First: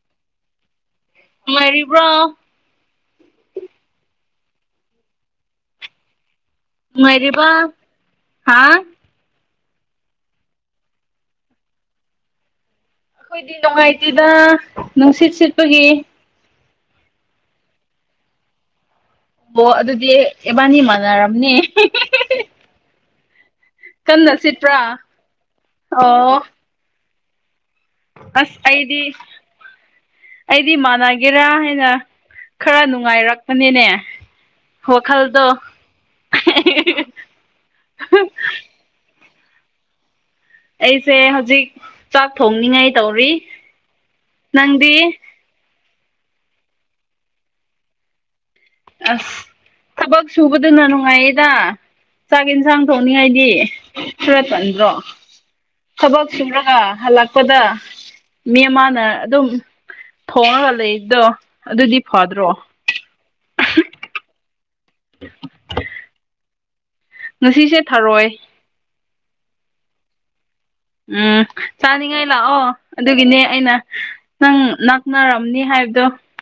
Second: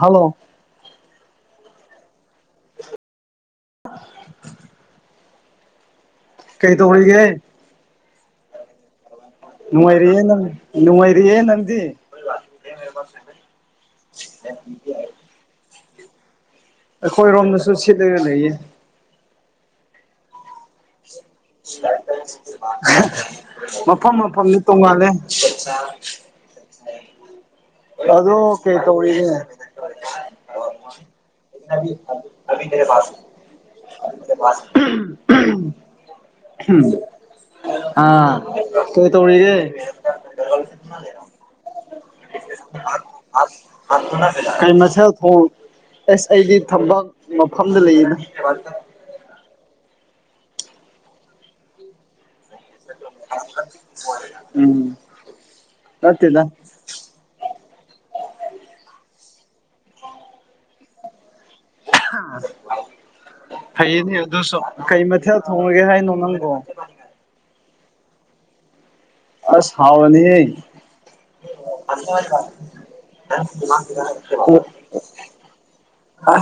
Hello ꯃꯔꯤꯕ꯭ꯔꯣ ꯑ ꯀꯩꯗꯣ ꯍꯏꯒ ꯍꯥꯥ ꯅꯨꯡꯉꯥꯏꯔꯤ ꯅꯅꯨꯡꯥꯏꯔꯤ ꯌꯦ ꯅꯗꯤ ꯑꯩꯈꯣꯏꯗꯤ ꯅꯣꯡꯉꯥꯏꯇꯤꯗ ꯅꯨꯡꯁꯤꯠ ꯁꯤꯠꯄꯒꯤ ꯑꯩꯈꯣꯏꯔꯣꯝꯗꯁꯨ ꯁꯤꯠꯂꯒ ꯂꯩꯌꯦ ꯑꯣꯣ ꯑꯗꯨꯗꯤ ꯏꯕꯥꯅꯤ ꯃꯥꯟꯅꯔ [unintelligible] ꯃꯐꯝ ꯀꯟꯅ ꯃꯐꯝꯗꯤ ꯁꯤꯠꯄ꯭ꯔꯥ ꯇꯣꯡꯉꯥꯜꯂꯦ ꯑꯣ ꯑꯗꯣ ꯑꯁ ꯀꯦ ꯑꯩꯗꯤ ꯇꯧꯅꯦ ꯑꯩꯗꯤ ꯃꯥꯟꯅꯒꯦꯔꯥ ꯍꯥꯏꯅ ꯈꯔ ꯅꯨꯡꯉꯥꯏꯔꯛꯄꯅꯤꯅꯦ ꯋꯥꯈꯜꯗꯣ [unintelligible] ꯑꯥ ꯇꯨ ꯇꯧꯔꯤꯗꯦ ꯑꯩꯁꯦ ꯍꯧꯖꯤꯛ ꯆꯥꯛ ꯊꯣꯡꯅꯤꯡꯉꯥꯏ ꯇꯧꯔꯤ ꯀꯩꯅꯃꯁꯦ ꯅꯪꯗꯤ ꯊꯣꯡ ꯑꯦꯁ ꯑꯩꯗꯤ ꯊꯝꯕꯥꯄꯥꯛ ꯃꯐꯝꯗ ꯂꯩꯌꯦꯅꯦ ꯑꯁ ꯊꯕꯛ ꯁꯨꯕꯗꯨꯅ ꯅꯨꯡꯉꯥꯏꯌꯦꯗ꯫ ꯆꯥꯛ ꯌꯦꯟꯁꯥꯡ ꯊꯣꯡꯅꯤꯡꯉꯥꯏꯗꯤ ꯈꯔ ꯇꯟꯗ꯭ꯔꯣ꯫ ꯎꯝ ꯊꯕꯛ ꯅꯠꯇꯦꯗ ꯁꯨꯔꯒ ꯍꯜꯂꯛꯄꯗ ꯃꯤ ꯑꯃꯅ ꯑꯗꯨꯝ ꯊꯣꯡꯉꯒ ꯂꯩꯗꯣ ꯐꯩꯅꯦ ꯑꯗꯨꯁꯣ ꯀꯩ ꯃꯊꯦꯜ ꯊꯣꯡꯉꯒꯦ ꯍꯥꯏꯅꯣ ꯅꯪꯗꯣ ꯑꯁꯤꯁꯦ ꯊꯥꯔꯣꯏ꯫ ꯑꯁ ꯍꯥꯎꯔꯅꯤ ꯍꯦ꯫ ꯎꯝ ꯆꯥꯅꯤꯡꯉꯥꯏ ꯂꯥꯛꯑꯣ ꯑꯗꯨꯒꯤꯅꯦ ꯑꯩꯅ ꯅꯪ ꯅꯛꯅꯔꯝꯅꯤ ꯍꯥꯏꯕ ꯑ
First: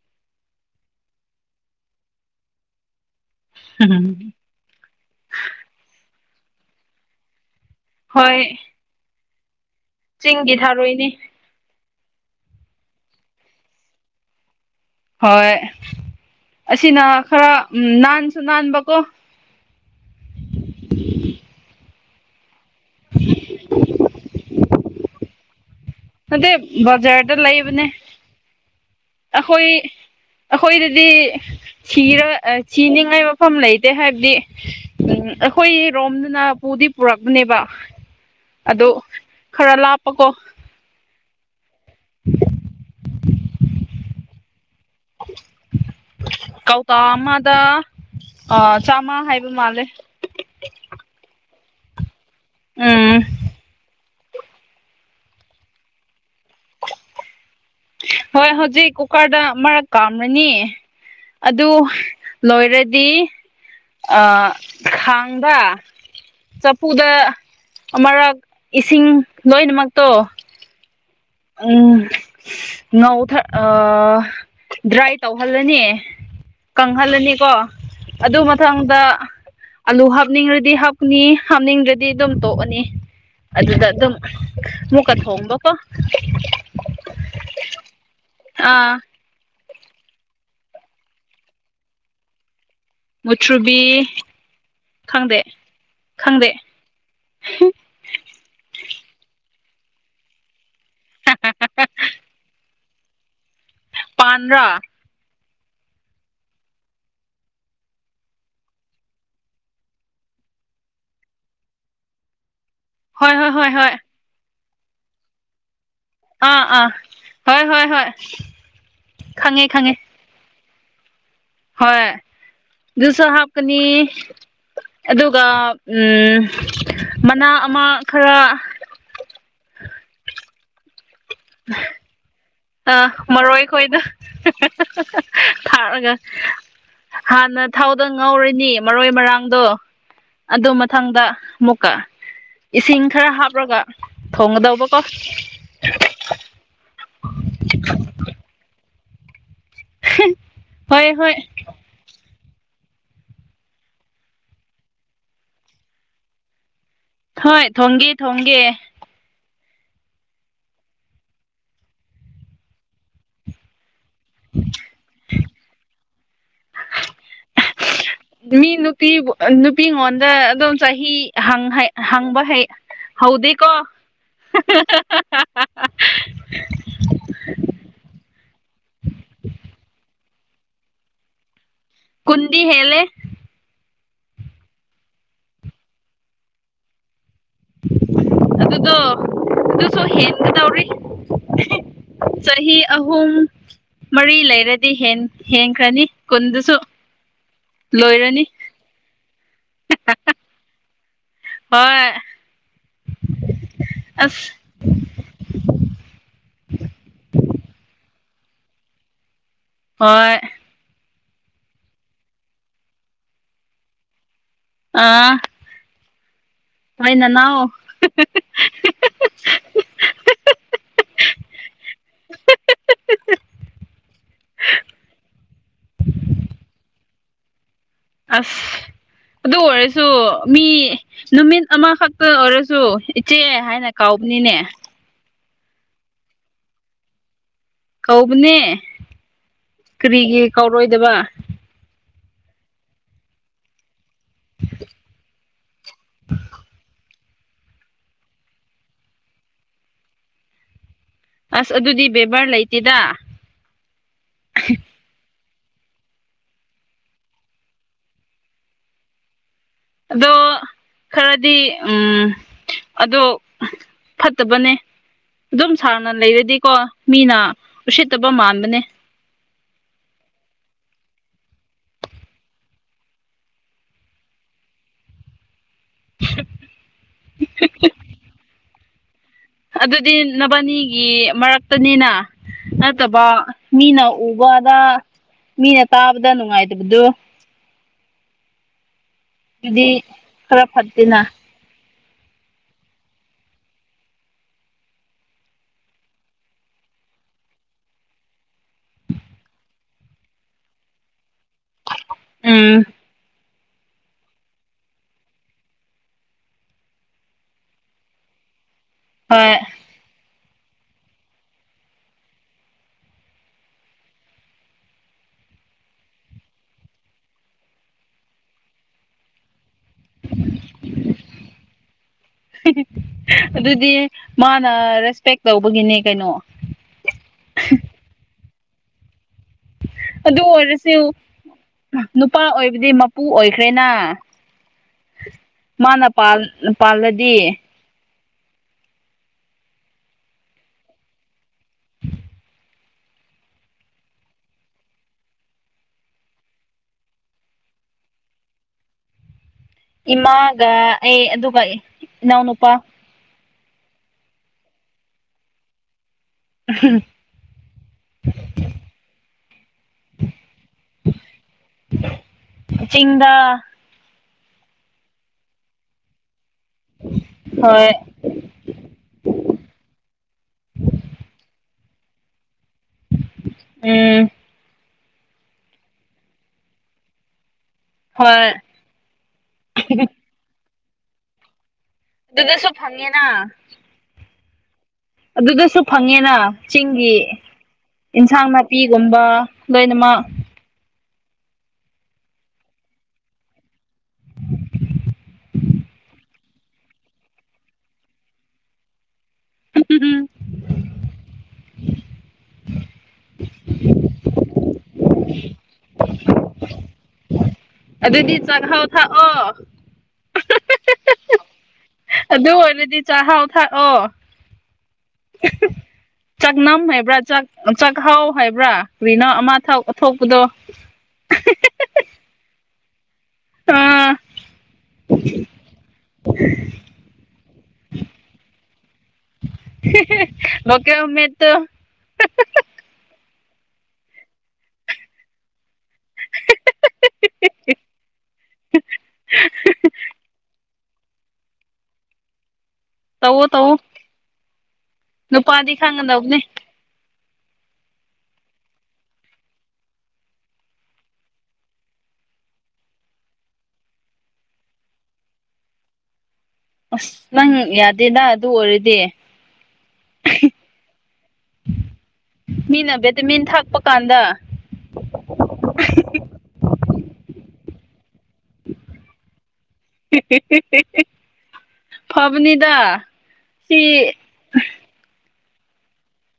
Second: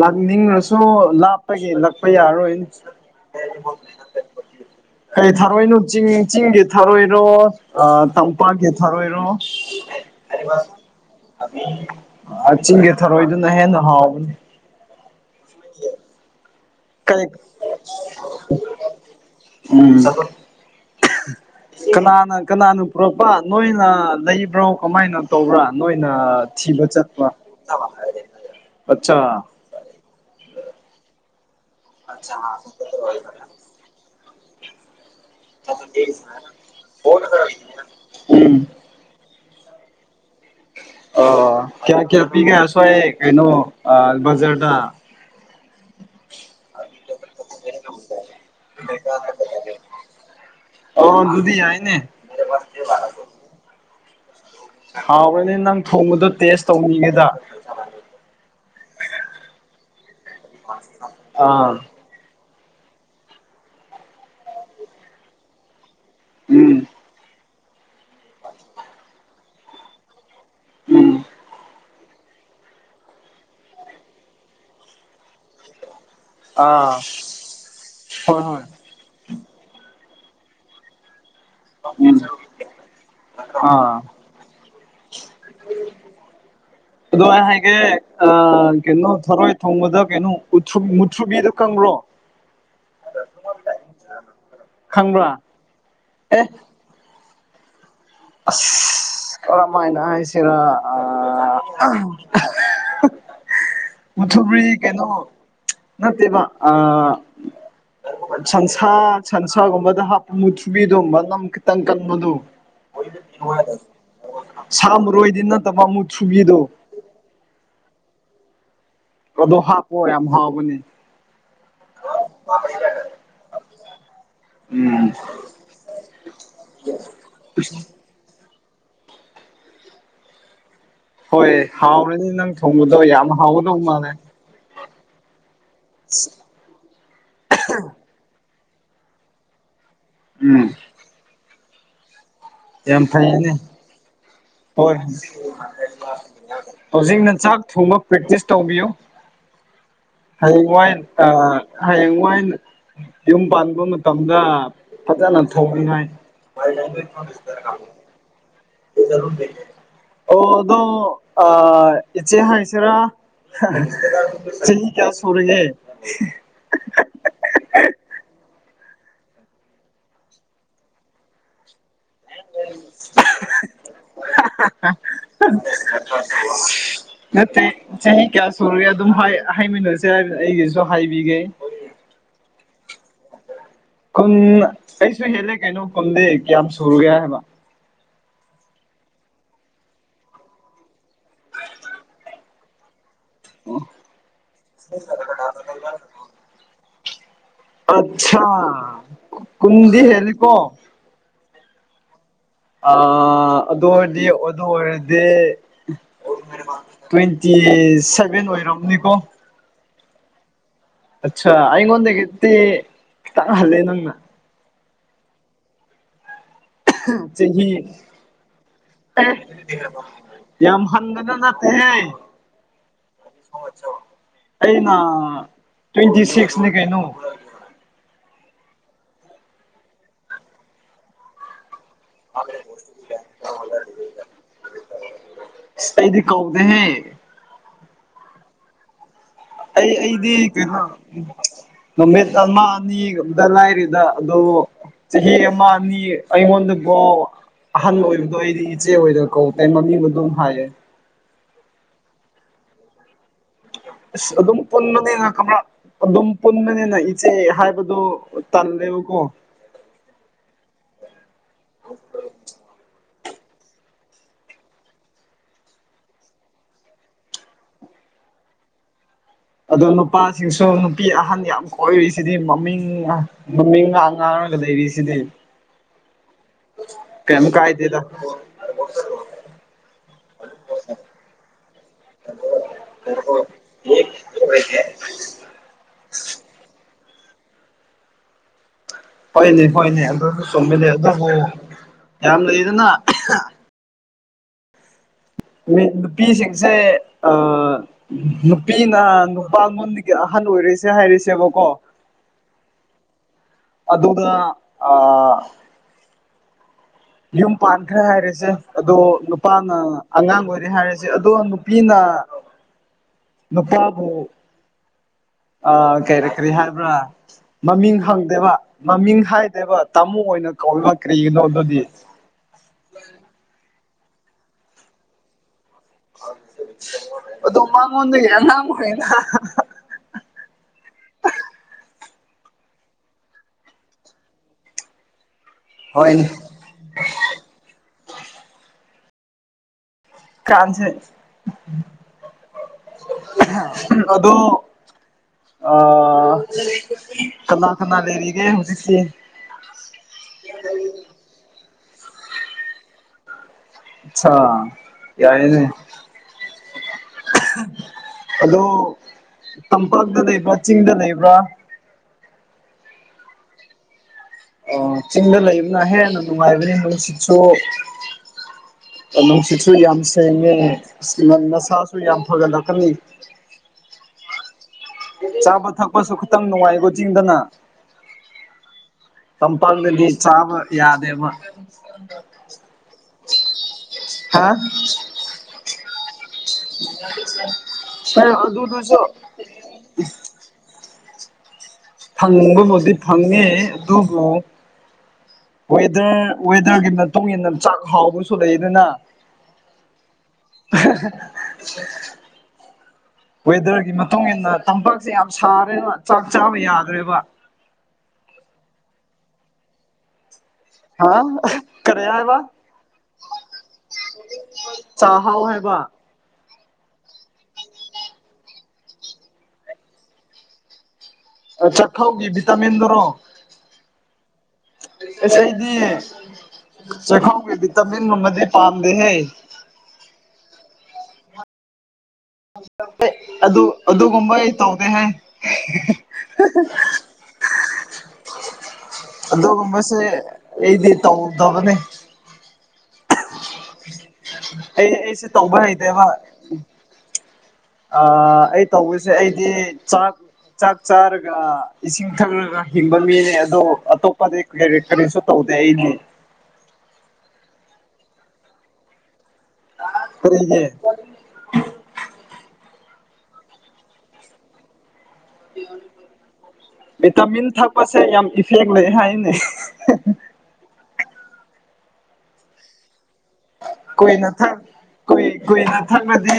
ꯂꯥꯛꯅꯤꯡꯉꯁꯨ ꯂꯥꯞꯄꯒꯤ ꯂꯛꯄ ꯌꯥꯔꯣꯏꯅ꯫ ꯀꯩ ꯊꯥꯔꯣꯏꯅꯣ ꯆꯤꯡ ꯆꯤꯡꯒꯤ ꯊꯥꯔꯣꯏꯔꯣ꯫ ꯑ ꯍꯣꯏ ꯇꯝꯄꯥꯛ ꯀꯤ ꯊꯥꯔꯣꯏꯔꯣ꯫ ꯆꯤꯡꯒꯤ ꯊꯥꯔꯣꯏꯅꯤ꯫ ꯑ ꯆꯤꯡꯒꯦ ꯊꯔꯣꯏꯗꯨꯅ ꯍꯦꯟ ꯅ ꯍꯥꯎꯕꯅꯦ꯫ ꯍꯣꯏ ꯑꯁꯤꯅ ꯀꯩ ꯈꯔ ꯅꯥꯟꯁꯨ ꯅꯥꯟꯕꯀꯣ ꯎꯝ [unintelligible] ꯀꯅꯥꯅ ꯀꯅꯥꯅꯣ ꯄꯨꯔꯛꯄ ꯅꯣꯏꯅ ꯂꯩꯕ꯭ꯔꯣ ꯀꯃꯥꯏꯅ ꯇꯧꯕ꯭ꯔꯥ꯫ ꯅꯣꯏꯅ ꯅꯠꯇꯦ ꯊꯤꯕ ꯆꯠꯄ ꯕꯖꯥꯔꯗ ꯂꯩꯕꯅꯦ [unintelligible] ꯑꯆꯥ ꯑꯩꯈꯣꯏ ꯑꯩꯈꯣꯏꯗꯗꯤ ꯁꯤꯔ ꯁꯤꯅꯤꯡꯉꯥꯏ ꯃꯐꯝ ꯂꯩꯇꯦ ꯍꯥꯏꯕꯗꯤ ꯎꯝ ꯑꯩꯈꯣꯏ ꯔꯣꯝꯗꯨꯅ ꯄꯨꯗꯤ ꯄꯨꯔꯛꯄꯅꯦꯕ ꯎꯝ ꯑꯗꯨꯛ ꯈꯔ ꯂꯥꯞꯄꯀꯣ꯫ ꯑꯣ ꯀꯌꯥ ꯀꯌꯥ ꯄꯤꯒ ꯑꯁꯨꯋ ꯀꯩꯅꯣ ꯕꯖ꯭ꯔꯗ꯫ ꯀꯧꯇ ꯑꯃꯗ ꯑ ꯆꯥꯃ ꯍꯥꯏꯕ ꯃꯥꯜꯂꯦ꯫ ꯑꯣ ꯎꯝ [unintelligible] ꯍꯥꯎꯕꯅꯦ ꯅꯪ ꯊꯣꯡꯕꯗꯣ ꯇꯦꯁ ꯇꯧꯅꯤꯡꯒꯦꯗ꯫ ꯍꯣꯏ ꯍꯧꯖꯤꯛ ꯀꯨꯀꯔꯗ ꯃꯔꯛ ꯀꯥꯝꯔꯅꯤ ꯑꯗꯨ ꯑꯥ ꯂꯣꯏꯔꯗꯤ ꯑ ꯈꯥꯡꯕ꯫ ꯎꯝ ꯆꯐꯨꯗ ꯑꯃꯔꯛ ꯏꯁꯤꯡ ꯂꯣꯏꯅꯃꯛꯇꯣ ꯎꯝ ꯎꯝ ꯉꯧ ꯑꯥ ꯗ꯭ꯔꯥꯏ ꯇꯧꯍꯜꯂꯅꯤ꯫ ꯑꯥ ꯀꯪꯍꯜꯂꯅꯤꯀꯣ ꯑꯗꯨ ꯍꯣꯏ ꯍꯣꯏ ꯃꯊꯪꯗ ꯑꯂꯨ ꯍꯞ ꯄꯨꯛꯅꯤꯡꯑꯗꯤ ꯍꯞꯀꯅꯤ꯫ ꯍꯥꯞꯅꯤꯡꯗ꯭ꯔꯗꯤ ꯎꯝ ꯑꯗꯨꯝ ꯇꯣꯛꯑꯅꯤ ꯑꯗꯨꯗ ꯑꯥ ꯑꯗꯨꯝ ꯃꯨꯛꯀ ꯊꯣꯡꯕꯀꯣ꯫ ꯑꯗꯨ ꯍꯦ ꯑꯥ ꯑꯅꯣ ꯊꯣꯔꯣ ꯊꯣꯡꯕꯗ ꯀꯩꯅꯣ ꯎꯊꯨꯔ ꯃꯨꯊ꯭ꯔꯨꯕꯤꯗꯨ ꯀꯪꯕ꯭ꯔꯣ꯫ ꯃꯨꯊ꯭ꯔꯨꯕꯤ ꯈꯪꯕ꯭ꯔꯥ ꯈꯪꯗꯦ ꯑꯦ ꯈꯪꯗꯦ꯫ ꯀꯔꯃꯥꯏꯅ ꯍꯥꯏꯁꯤꯔꯥ ꯑ ꯃꯨꯊꯨꯕ꯭ꯔꯤ ꯄꯥꯟꯔꯥ ꯀꯩꯅꯣ ꯅꯠꯇꯦꯕ ꯑ ꯁꯟꯁꯥ ꯁꯟꯁꯥꯒꯨꯝꯕꯗ ꯍꯥꯞꯄꯨ ꯃꯨꯊꯨꯕꯤꯗꯣ ꯅꯝ ꯈꯤꯇꯪ ꯀꯟꯕꯗꯣ꯫ ꯍꯣꯏ ꯍꯣꯏ ꯍꯣꯏ ꯍꯣꯏ ꯁꯥꯝꯔꯣꯏꯗꯤ ꯅꯠꯇꯕ ꯃꯨ ꯑꯥ ꯑꯥ ꯍꯣꯏ ꯍꯣꯏ ꯍꯣꯏ꯫ ꯑꯗꯣ ꯈꯪꯉꯦ ꯈꯪꯉꯦ ꯍꯥꯞꯄꯣ ꯌꯥꯝ ꯍꯥꯥꯎꯕꯅꯤ꯫ ꯍꯣꯏ ꯑꯗꯨꯁꯨ ꯍꯥꯞꯀꯅꯤ꯫ ꯎꯝ ꯑꯗꯨꯒ ꯎꯝ ꯃꯅꯥ ꯑꯃ ꯈꯔ [unintelligible] ꯍꯣꯏ ꯍꯥꯎꯔꯅꯤ ꯅꯪ ꯊꯣꯡꯕꯗꯣ ꯌꯥꯝ ꯍꯥꯎꯒꯗꯧ ꯃꯥꯜꯂꯦ꯫ [unintelligible] ꯊꯥꯔꯒ ꯍꯥꯟꯅ ꯊꯥꯎꯗ ꯉꯥꯎꯔꯦ ꯑꯅꯤ ꯃꯔꯣꯏ ꯃꯔꯥꯡꯗꯣ ꯑꯗꯨ ꯎꯝ ꯃꯊꯪꯗ ꯑꯃꯨꯛꯀ ꯏꯁꯤꯡ ꯌꯥꯝ ꯈꯔ ꯐꯩꯅꯦ ꯍꯥꯞꯂꯒ ꯍꯣꯏ ꯊꯣꯡꯒꯗꯧꯕꯀꯣ ꯍꯧꯖꯤꯛꯅ ꯆꯥꯛ ꯊꯣꯡꯕ ꯄ꯭ꯔꯦꯛꯇꯤꯁ ꯇꯧꯕꯤꯌꯨ ꯍꯌꯦꯡ ꯋꯥꯏꯟ ꯍꯣꯏ ꯑ ꯍꯣꯏ ꯍꯌꯦꯡ ꯋꯥꯏꯟ ꯌꯨꯝ ꯄꯥꯟꯕ ꯃꯇꯝꯗ ꯐꯖꯅ ꯊꯧꯅꯤꯉꯥꯏ ꯍꯣꯏ ꯊꯣꯡꯒꯦ ꯊꯣꯡꯒꯦ ꯔꯨꯔ ꯂꯩꯦꯦ ꯑꯣꯗꯣ ꯑ ꯏꯆꯦ ꯍꯥꯁꯔ ꯆꯍꯤ ꯀꯌꯥ ꯁꯔꯦ ꯃꯤ ꯅꯨꯄꯤ ꯅꯨꯄꯤꯉꯣꯟꯗ ꯑꯗꯨꯝ ꯆꯍꯤ ꯍꯪ ꯍꯥꯏ ꯍꯪꯕ ꯍꯩ ꯍꯥꯎꯗꯤ ꯀꯣ [unintelligible] ꯅꯠꯇꯦ ꯆꯍꯤ ꯀꯌꯥ ꯁꯨꯔꯒꯦ ꯑꯗꯨꯝ ꯍꯥꯏꯃꯤꯟꯅꯔꯁꯦ ꯍꯥꯏꯗꯅ ꯑꯩꯒꯤꯁꯨ ꯍꯥꯏꯕꯤꯒꯦ ꯀꯨꯟꯗꯤ ꯍꯦꯂꯦ ꯀꯨꯟ ꯑꯩꯁꯨ ꯍꯦꯜꯂꯦ ꯀꯩꯅꯣ ꯀꯨꯟꯗꯤ ꯀꯌꯥꯝ ꯁꯨꯔꯨꯒꯦ ꯍꯥꯏꯕ ꯑꯗꯨꯗꯣ ꯑꯗꯨꯁꯨ ꯍꯦꯟꯒꯗꯧꯔꯤ ꯆꯍꯤ ꯑꯍꯨꯝ ꯃꯔꯤ ꯂꯩꯔꯗꯤ ꯍꯦꯟꯈ꯭ꯔꯅꯤ ꯀꯨꯟꯗꯨꯁꯨ ꯂꯣꯏꯔꯅꯤ ꯑꯆꯥꯥ ꯀꯟꯗꯤ ꯍꯦꯅꯤꯀꯣ ꯍ ꯑ ꯑꯗꯨ ꯑꯣꯏꯔꯗꯤ ꯑꯗꯨ ꯑꯣꯏꯔꯗꯤ ꯇ꯭ꯋꯦꯟꯇꯤ ꯁꯚꯦꯟ ꯑꯣꯏꯔꯝꯅꯤꯀꯣ ꯍꯣꯏ ꯑꯆꯥ ꯑꯩꯣꯟꯗꯦ ꯀꯦꯦꯜꯂꯦ ꯅꯪꯅ ꯑꯥ ꯍꯣꯏ ꯅꯅꯥꯎ ꯆꯍꯤ ꯌꯥꯝ ꯍꯪꯒꯅ ꯅꯅꯥꯠꯇ ꯑꯩꯅ ꯇ꯭ꯋꯦꯟꯇꯤ ꯁꯤꯛꯁꯅꯤ ꯀꯩꯅꯣ ꯑꯁ ꯑꯗꯨ ꯑꯣꯏꯔꯁꯨ ꯃꯤ ꯅꯨꯃꯤꯠ ꯑꯃꯈꯛꯇ ꯑꯣꯏꯔꯁꯨ ꯏꯆꯦ ꯍꯥꯏꯅ ꯀꯥꯎꯕꯅꯤꯅꯦ ꯑꯩꯗꯤ ꯀꯧꯗꯍꯦ ꯀꯧꯕꯅꯦ ꯑꯩ ꯑꯩꯗꯤ ꯀꯔꯤꯒꯤ ꯀꯩꯅꯣ ꯀꯧꯔꯣꯏꯗꯕ ꯅꯨꯃꯤꯠ ꯑꯜꯃꯥ ꯑꯅꯤ ꯑꯝꯇ ꯂꯥꯏꯔꯤꯦꯗ ꯑꯗꯨ ꯆꯍꯤ ꯑꯃ ꯑꯅꯤ ꯑꯩꯉꯣꯟꯗ ꯥꯎ ꯑꯍꯥꯟꯕ ꯑꯣꯏꯕꯗꯣ ꯑꯩꯗꯤ ꯏꯆꯦ ꯑꯣꯏꯗ ꯀꯧꯗꯦ ꯃꯃꯤꯡꯕꯨ ꯑꯗꯨꯝ ꯍꯥꯏꯌꯦ ꯑꯁ ꯑꯗꯨꯗꯤ ꯕꯦꯕꯥꯔ ꯂꯩꯇꯦꯗ ꯑꯗꯨꯝ ꯄꯨꯟꯅꯅꯤꯉ ꯀ ꯑꯗꯨꯝ ꯄꯨꯟꯕꯅꯤꯅ ꯏꯆꯦ ꯍꯥꯏꯕꯗꯨꯣ ꯇꯜꯂꯦꯕꯀꯣ ꯑꯗꯣ ꯈꯔꯗꯤ ꯎꯝ ꯑꯗꯣ ꯐꯠꯇꯕꯅꯦ ꯑꯗꯨꯝ ꯁꯥꯡꯅ ꯂꯩꯔꯗꯤꯀꯣ ꯃꯤꯅ ꯎꯁꯤꯠꯇꯕ ꯃꯥꯟꯕꯅꯦ ꯑꯗ ꯅꯨꯄꯥꯁꯤꯡꯁꯨ ꯅꯨꯄꯤ ꯑꯍꯟ ꯌꯥꯝ ꯀꯣꯏꯔꯤꯁꯤꯗꯤ ꯃꯃꯤꯡ ꯃꯃꯤꯡ ꯉꯥꯡ ꯉ ꯒꯗꯕꯤꯁꯤꯗ ꯀꯩꯃ ꯀꯥꯏꯗꯦꯗ ꯠꯇꯅꯤꯅ ꯅꯠꯇꯕ ꯃꯤꯅ ꯎꯕꯗ ꯃꯤꯅ ꯇꯥꯕꯗ ꯅꯨꯡꯉꯥꯏꯇꯕꯗꯨ ꯍꯣꯏꯅꯦ ꯑꯗꯨꯗꯤ ꯍꯣꯏꯅꯦ ꯑꯗꯨꯁꯨ ꯈꯔ ꯆꯨꯝꯃꯤꯂ ꯐꯠꯇꯦꯅ ꯑꯗꯨꯕꯨ ꯌꯥꯝ ꯂꯩꯗꯅ ꯅꯨꯄꯤꯁꯤꯡꯁꯦ ꯅꯨꯄꯤꯅ ꯅꯨꯄꯥꯉꯣꯟꯗꯒꯤ ꯑꯍꯜ ꯑꯣꯏꯔꯤꯁ ꯍ ꯍꯥꯏꯔꯤꯁꯤ ꯎꯝ ꯑꯗꯨꯅ ꯑ ꯌꯨꯝ ꯄꯥꯟꯈ꯭ꯔꯦ ꯍꯥꯏꯔꯦꯁꯦ ꯑꯗꯣ ꯍꯣꯏ ꯅꯨꯄꯥꯅ ꯑꯉꯥꯡ ꯑꯣꯏ ꯍꯥꯏꯔꯁꯦ ꯑꯗꯣ ꯅꯨꯄꯤꯅ ꯅꯨꯄꯥꯕꯨ ꯑ ꯀꯔꯤ ꯀꯔꯤ ꯍꯥꯏꯕ꯭ꯔꯥ ꯃꯃꯤꯡ ꯍꯪꯗꯦꯕ ꯃꯃꯤꯡ ꯍꯥꯏꯗꯦꯕ ꯇꯥꯃꯣ ꯑꯣꯏꯅ ꯀꯧꯔꯤꯕ ꯀ꯭ꯔꯤꯒꯤꯅꯣ ꯑꯗꯨꯗꯤ ꯑꯗꯨꯗꯤ ꯃꯥꯅ ꯔꯦꯁꯄꯦꯛ ꯇꯧꯕꯒꯤꯅꯦ ꯀꯩꯅꯣ ꯑꯗꯣ ꯃꯥꯡꯉꫭꯟꯗꯒꯤ ꯑꯉꯥꯡ ꯑꫭꯏꯅ ꯑꯗꯨ ꯑꯣꯏꯔꯁꯨ ꯅꯨꯄꯥ ꯑꯣꯏꯕꯗꯤ ꯃꯄꯨ ꯑꯣꯏꯈ꯭ꯔꯦꯅ ꯃꯥꯅ ꯍꯣꯏꯅꯦ ꯄꯥꯟ ꯄꯥꯜꯂꯗꯤ ꯀꯥꯟꯁꯦ ꯑꯗꯨ ꯑ ꯀꯅꯥ ꯀꯅꯥ ꯂꯩꯔꯤꯒꯦ ꯍꯧꯖꯤꯛꯁꯤ ꯏꯃꯥꯒ ꯑꯩ ꯑꯗꯨꯒ ꯏꯅꯥꯎꯅꯨꯄꯥ ꯑꯠꯁꯥ ꯌꯥꯏꯅꯦ [inaudible] ꯑꯗꯣ ꯇꯝꯄꯥꯛꯇ ꯂꯩꯕ꯭ꯔꯥ ꯆꯤꯡꯗ ꯂꯩꯕ꯭ꯔꯥ ꯆꯤꯡꯗ ꯑꯣ ꯆꯤꯡꯗ ꯂꯩꯕꯅ ꯍꯦꯟꯅ ꯅꯨꯡꯉꯥꯏꯕꯅꯤ ꯅꯨꯡꯁꯤꯠꯁꯨ ꯍꯣꯏ ꯅꯨꯡꯁꯤꯠꯁꯨ ꯌꯥꯝ ꯁꯦꯡꯉꯦ ꯅꯪ ꯅꯁꯥ ꯌꯥꯝ ꯐꯒꯠ ꯂꯛꯀꯅꯤ ꯎꯝ ꯆꯥꯕ ꯊꯛꯄꯁꯨ ꯈꯤꯇꯪ ꯅꯨꯡꯉꯥꯏꯀꯣ ꯆꯤꯡꯗꯅ ꯍꯣꯏ ꯇꯝꯄꯥꯛꯇꯗꯤ ꯆꯥꯕ ꯌꯥꯗꯦꯕ ꯑꯗꯨꯗꯁꯨ ꯐꯪꯉꯦꯅ ꯍꯥꯥ ꯑꯗꯨꯗꯁꯨ ꯐꯪꯉꯦꯅ ꯆꯤꯡꯒꯤ ꯍꯣꯏ ꯏꯟꯁꯥꯡ ꯑꯗꯨꯗꯨꯁꯨ ꯅꯥꯄꯤꯒꯨꯝꯕ ꯂꯣꯏꯅꯃꯛ ꯐꯪꯕꯕꯨꯗꯤ ꯐꯪꯉꯦ ꯑꯗꯨꯕꯨ ꯋꯦꯗꯔ ꯋꯦꯗꯔꯒꯤ ꯃꯇꯨꯡ ꯏꯟꯅ ꯆꯥꯛ ꯍꯥꯎꯕꯁꯨ ꯂꯩꯗꯅ [inaudible] ꯋꯦꯗꯔꯒꯤ ꯃꯇꯨꯡ ꯏꯟꯅ ꯇꯝꯄꯥꯛꯁꯦ ꯌꯥꯝ ꯁꯥꯔꯦꯅ ꯆꯥꯛ ꯆꯥꯕ ꯌꯥꯗ꯭ꯔꯦꯕ ꯑꯗꯨꯗꯤ ꯆꯥꯛꯍꯥꯎ ꯊꯥꯛꯑꯣ ꯍꯥ ꯀꯔꯤ ꯍꯥꯏꯕ ꯑꯗꯨ ꯑꯣꯏꯔꯗꯤ ꯆꯥꯛꯍꯥꯎ ꯊꯥꯛꯑꯣ ꯆꯥꯍꯥꯎ ꯍꯥꯏꯕ ꯆꯥꯛꯅꯝ ꯍꯥꯏꯕ꯭ꯔꯥꯥꯛ ꯆꯥꯛꯍꯥꯎ ꯍꯥꯏꯕ꯭ꯔꯥ ꯀꯔꯤꯅ ꯑꯃ ꯊꯧ ꯊꯣꯛꯄꯗꯣ ꯆꯈꯥꯎꯒꯤ ꯚꯤꯇꯥꯃꯤꯟꯗꯨꯔꯣ ꯑꯥ ꯑꯁ ꯑꯩꯗꯤ ꯆꯥꯍꯥꯎꯒꯤ ꯚꯤꯇꯃꯤꯟ ꯒꯨꯝꯕꯗꯤ ꯄꯥꯝꯗꯦꯍꯦ ꯂꯣꯀꯦꯜ ꯃꯦꯠꯇꯨ ꯑꯗꯨ ꯑꯗꯨꯒꯨꯝꯕ ꯑꯩ ꯇꯧꯗꯦ ꯍꯦ [inaudible] ꯑꯗꯨꯒꯨꯝꯕꯁꯦ ꯑꯩꯗꯤ ꯇꯧꯗꯕꯅꯦ ꯇꯧꯋꯣ ꯇꯧꯋꫭ ꯑꯩ ꯑꯩꯁꯦ ꯇꯧꯕ ꯍꯩꯇꯦꯕ ꯑꯥ ꯑꯩ ꯇꯧꯔꯤꯁꯦ ꯑꯩꯗꯤ ꯆꯥꯛ ꯆꯥꯛ ꯆꯥꯔꯒ ꯏꯁꯤꯡ ꯊꯛꯂꯒ ꯍꯤꯡꯕ ꯃꯤꯅꯦ ꯑꯗꯣ ꯑꯇꯣꯞꯄꯗꯤ ꯀꯔꯤ ꯀꯔꯤꯁꯨ ꯇꯧ ꯗꯩꯅꯦ ꯑꯁ ꯅꯪ ꯌꯥꯗꯦꯗ ꯑꯗꯨ ꯑꯣꯏꯔꯗꯤ ꯑꯇꯩꯗꯤ ꯃꯤꯅ ꯕꯦꯗꯃꯤꯟ ꯊꯛꯄ ꯀꯥꯟꯗ ꯚꯤꯇꯃꯤꯟ ꯊꯛꯄꯁꯦ ꯌꯥꯝ ꯏꯐꯦꯛ ꯂꯩ ꯍꯥꯏꯅꯦ ꯐꯕꯅꯤꯗ ꯁꯤ ꯀꯣꯏꯅ ꯊꯥ ꯀꯣꯏ ꯀꯨꯏꯅ ꯊꯛꯂꯗꯤ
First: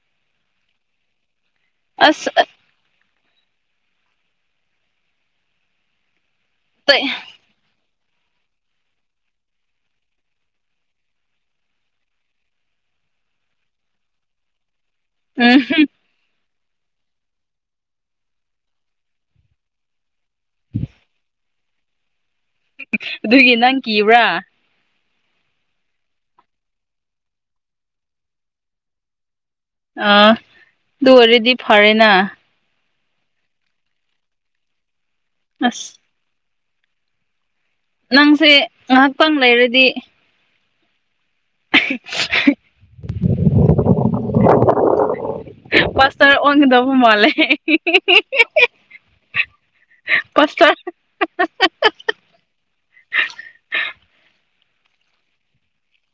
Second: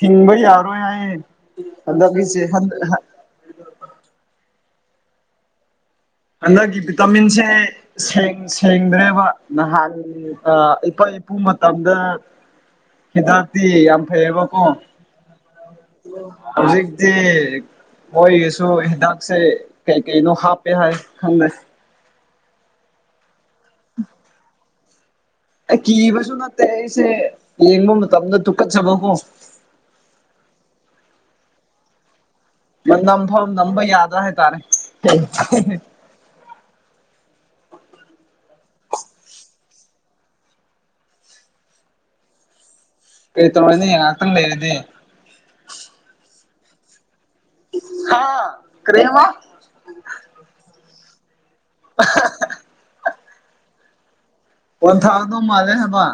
ꯍꯤꯡꯕ ꯌꯥꯔꯣꯏ ꯍꯥꯏ ꯑꯁ ꯍꯟꯗꯛꯀꯤꯁꯦ ꯍꯟ ꯍꯟꯗꯛꯀꯤ ꯕꯤꯇꯥꯃꯤꯟꯁꯦ ꯁꯦꯡ ꯁꯦꯡꯗ꯭ꯔꯦꯕ ꯅꯍꯥꯟ ꯑꯥ ꯑꯩꯈꯣꯏ ꯏꯄꯨ ꯃꯇꯝꯗ ꯍꯤꯗꯛꯇꯤ ꯌꯥꯝ ꯐꯩꯌꯦꯕ ꯀꯣ ꯎꯝ ꯍꯝ ꯍꯧꯖꯤꯛꯇꯤ ꯃꯣꯏꯒꯤꯁꯨ ꯍꯤꯗꯥꯛꯁꯦ ꯀꯩ ꯀꯩꯅꯣ ꯍꯥꯞꯄꯦ ꯍꯥꯏ [inaudible] ꯑꯗꯨꯒꯤ ꯅꯪ ꯀꯤꯕ꯭ꯔꯥ ꯑꯦ ꯀꯤꯕꯁꯨ ꯅꯠꯇꯦ ꯑꯩꯁꯦ ꯌꯦꯡꯕ ꯃꯇꯝꯗ ꯇꯨꯀꯠꯆꯕ ꯍꯣ ꯑꯣ ꯑꯗꯨ ꯑꯣꯏꯔꯗꯤ ꯐꯔꯦꯅ ꯃꯅꯝꯕ ꯐꯥꯎ ꯅꯝꯕ ꯌꯥꯗ ꯍꯥꯏ ꯇꯥꯔꯦ ꯑꯁ ꯅꯪꯁꯦ ꯉꯥꯏꯍꯥꯛ ꯇꯡ ꯂꯩꯔꯗꯤ꯫ ꯑꯥꯏꯁ ꯁꯦ ꯑꯥꯁ ꯀꯩꯇꯧꯅꯤ ꯉꯥꯍꯥꯇꯡ ꯂꯩꯦꯔꯗꯤꯦ꯫ ꯋꯥꯡꯉꯗꯧꯕ ꯃꯥꯜꯂꯦ [inaudible] ꯍꯥꯥ ꯀꯔꯤꯍꯥꯕ ꯄꯥꯁꯇꯔ ꯑꯥꯍꯥ ꯑꯍꯥ ꯕꯣꯜ ꯊꯥꯎꯗꯣ ꯃꯥꯂꯦ ꯍꯥꯏꯕ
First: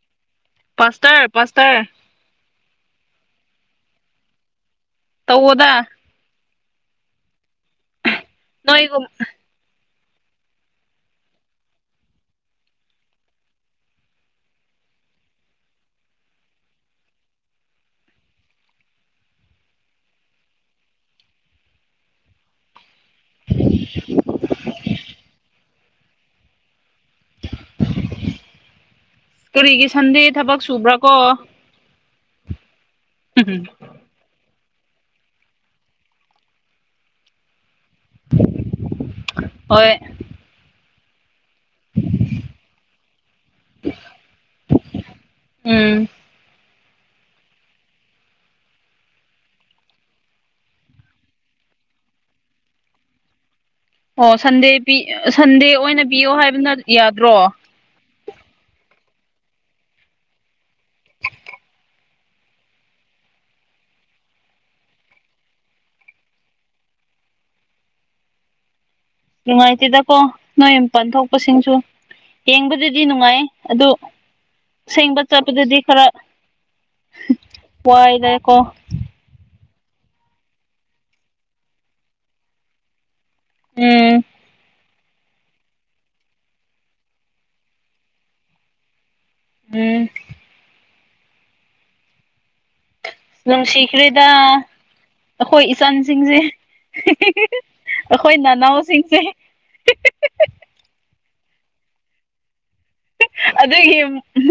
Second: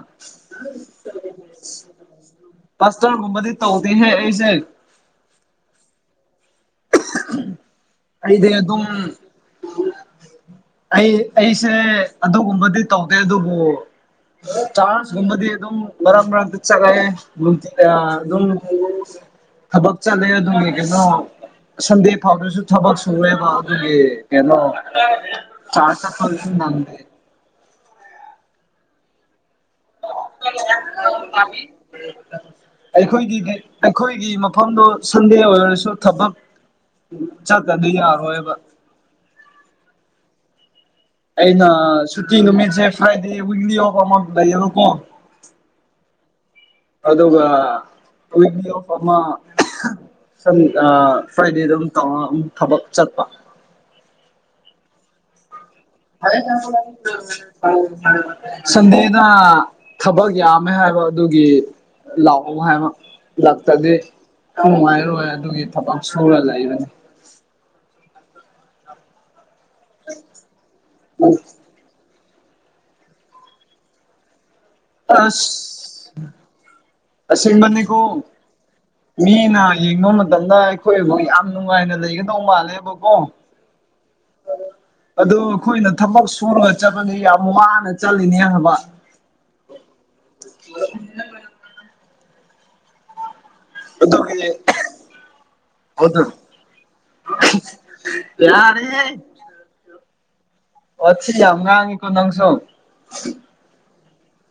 ꯄꯥꯁꯇꯥꯥꯔ ꯄꯥꯁꯇꯥꯥꯔ ꯄꯥꯁꯇꯔꯒꯨꯝꯕꯗꯤ ꯇꯧꯗꯦꯍꯦ ꯑꯩꯁꯦ꯫ ꯇꯧꯑꯣꯗ ꯫ ꯑꯩꯗ ꯑꯗꯨꯝ꯫ ꯅꯣꯏꯒꯨꯝ ꯑꯩ ꯑꯩꯁꯦ ꯑꯗꯨꯒꯨꯝꯕꯗꯤ ꯇꯧꯗꯦ ꯑꯗꯨꯕꯨ꯫ ꯆꯥꯁ ꯃꯗꯤ ꯑꯗꯨꯝ ꯃꯔ ꯃꯔꯔꯝ ꯇ ꯆꯒꯥꯏ ꯑꯗꯨ ꯑꯗꯨꯝ ꯊꯕꯛ ꯆꯠꯂꯦ ꯑꯗꯨꯅꯦ ꯀꯩꯅꯣ ꯁꯟꯗꯦ ꯐꯥꯎꯕꯗꯁꯨ ꯊꯕꯛ ꯁꯨꯔꯦꯕ ꯑꯗꯨꯒꯤ ꯀꯩꯅꯣ ꯆꯔ ꯆꯠ ꯅꯦ ꯇꯣꯔꯤꯒꯤ ꯁꯟꯗꯦ ꯊꯕꯛ ꯁꯨꯕ꯭ꯔꯥ ꯀꯣ ꯑꯩꯈꯣꯏꯒꯤ ꯑꯩꯈꯣꯏꯒꯤ ꯃꯐꯝꯗꯨ ꯁꯟꯗꯦ ꯑꯣꯏꯔꯁꯨ ꯊꯕꯛ ꯀꯗꯤ ꯌꯥ ꯍꯌꯦ ꯍꯣꯏ ꯑꯩꯅ ꯁꯨꯇꯤ ꯅꯨꯃꯤꯠꯦ ꯐ꯭ꯔꯥꯏꯦꯋꯤꯂꯤꯔ ꯀꯣ ꯎꯝ ꯑꯗꯨꯒꯃ ꯁꯟ ꯐ꯭ꯔꯥꯏꯗꯦꯗ ꯑꯗꯨꯝ ꯇ ꯊꯕꯛ ꯆꯠꯄ ꯑꯣ ꯁꯟꯗꯦ ꯁꯟꯗꯦ ꯑꯣꯏꯅ ꯄꯤꯌꯣ ꯍꯥꯏꯕꯅ ꯌꯥꯗ꯭ꯔꯣ ꯁꯗꯦ ꯑꯩꯅ ꯊꯕꯛ ꯌꯥꯝꯃꯦ ꯍꯥꯏꯕ ꯑꯗꯨꯒꯤ꯫ ꯂꯑꯣ ꯍꯥꯏ ꯂꯥꯛꯇꯥꯗ ꯅꯨꯡꯉꯥꯏꯔꯣꯏ ꯑꯗꯨꯒꯤ ꯊꯕꯛ ꯁꯨꯔ ꯂꯩꯕꯅꯤ꯫ ꯅꯨꯡꯉꯥꯏꯇꯦꯗꯀꯣ ꯅꯣꯏ ꯃꯄꯥꯟ ꯊꯣꯛꯄꯁꯤꯡꯁꯨ꯫ ꯌꯦꯡꯕꯗꯗꯤ ꯅꯨꯡꯉꯥꯏ ꯑꯗꯨ ꯁꯦꯡꯕ ꯑꯁ ꯆꯠꯄꯗꯗꯤ ꯈꯔꯥ ꯋꯥꯗꯥꯏꯀꯣ ꯑꯩꯅ ꯌꯦꯡꯕ ꯃꯇꯝꯗ ꯑꯩꯈꯣꯏꯕꯨ ꯌꯥꯝ ꯅꯨꯡꯉꯥꯏꯅ ꯂꯩꯒꯗꯧ ꯃꯥꯜꯂꯦꯕꯀꯣ ꯎꯝ ꯑꯗꯨ ꯑꯩꯈꯣꯏꯅ ꯊꯕꯛ ꯁꯨꯔꯒ ꯆꯠꯄꯅꯦ ꯌꯥꯝ ꯋꯥꯅ ꯆꯠꯂꯤꯅꯦ ꯍꯥꯏꯕ ꯎꯝ ꯅꯨꯡꯁꯤꯈ꯭ꯔꯦꯗ ꯑꯗꯨꯒꯤ ꯑꯩꯈꯣꯏ ꯑꯗꯨ ꯏꯆꯟꯁꯤꯡꯁꯦ꯫ ꯑꯩꯈꯣꯏ ꯌꯥꯔꯦꯍꯦ ꯅꯅꯥꯎꯁꯤꯡꯁꯦ꯫ ꯋꯥꯁꯤ ꯉꯥꯡꯉ ꯀꯣ ꯅꯪꯁꯨ꯫ ꯑꯗꯨꯒꯤ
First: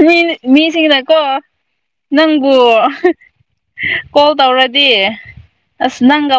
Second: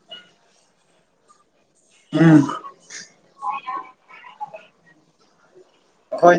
ꯃꯤ ꯃꯤꯁꯤꯡꯅꯀꯣ꯫ ꯎꯝ ꯅꯪꯕꯨ ꯀꯣꯜ ꯇꯧꯔꯗꯤ ꯑꯁ ꯍꯣꯏꯅꯦ ꯅꯪꯒ꯫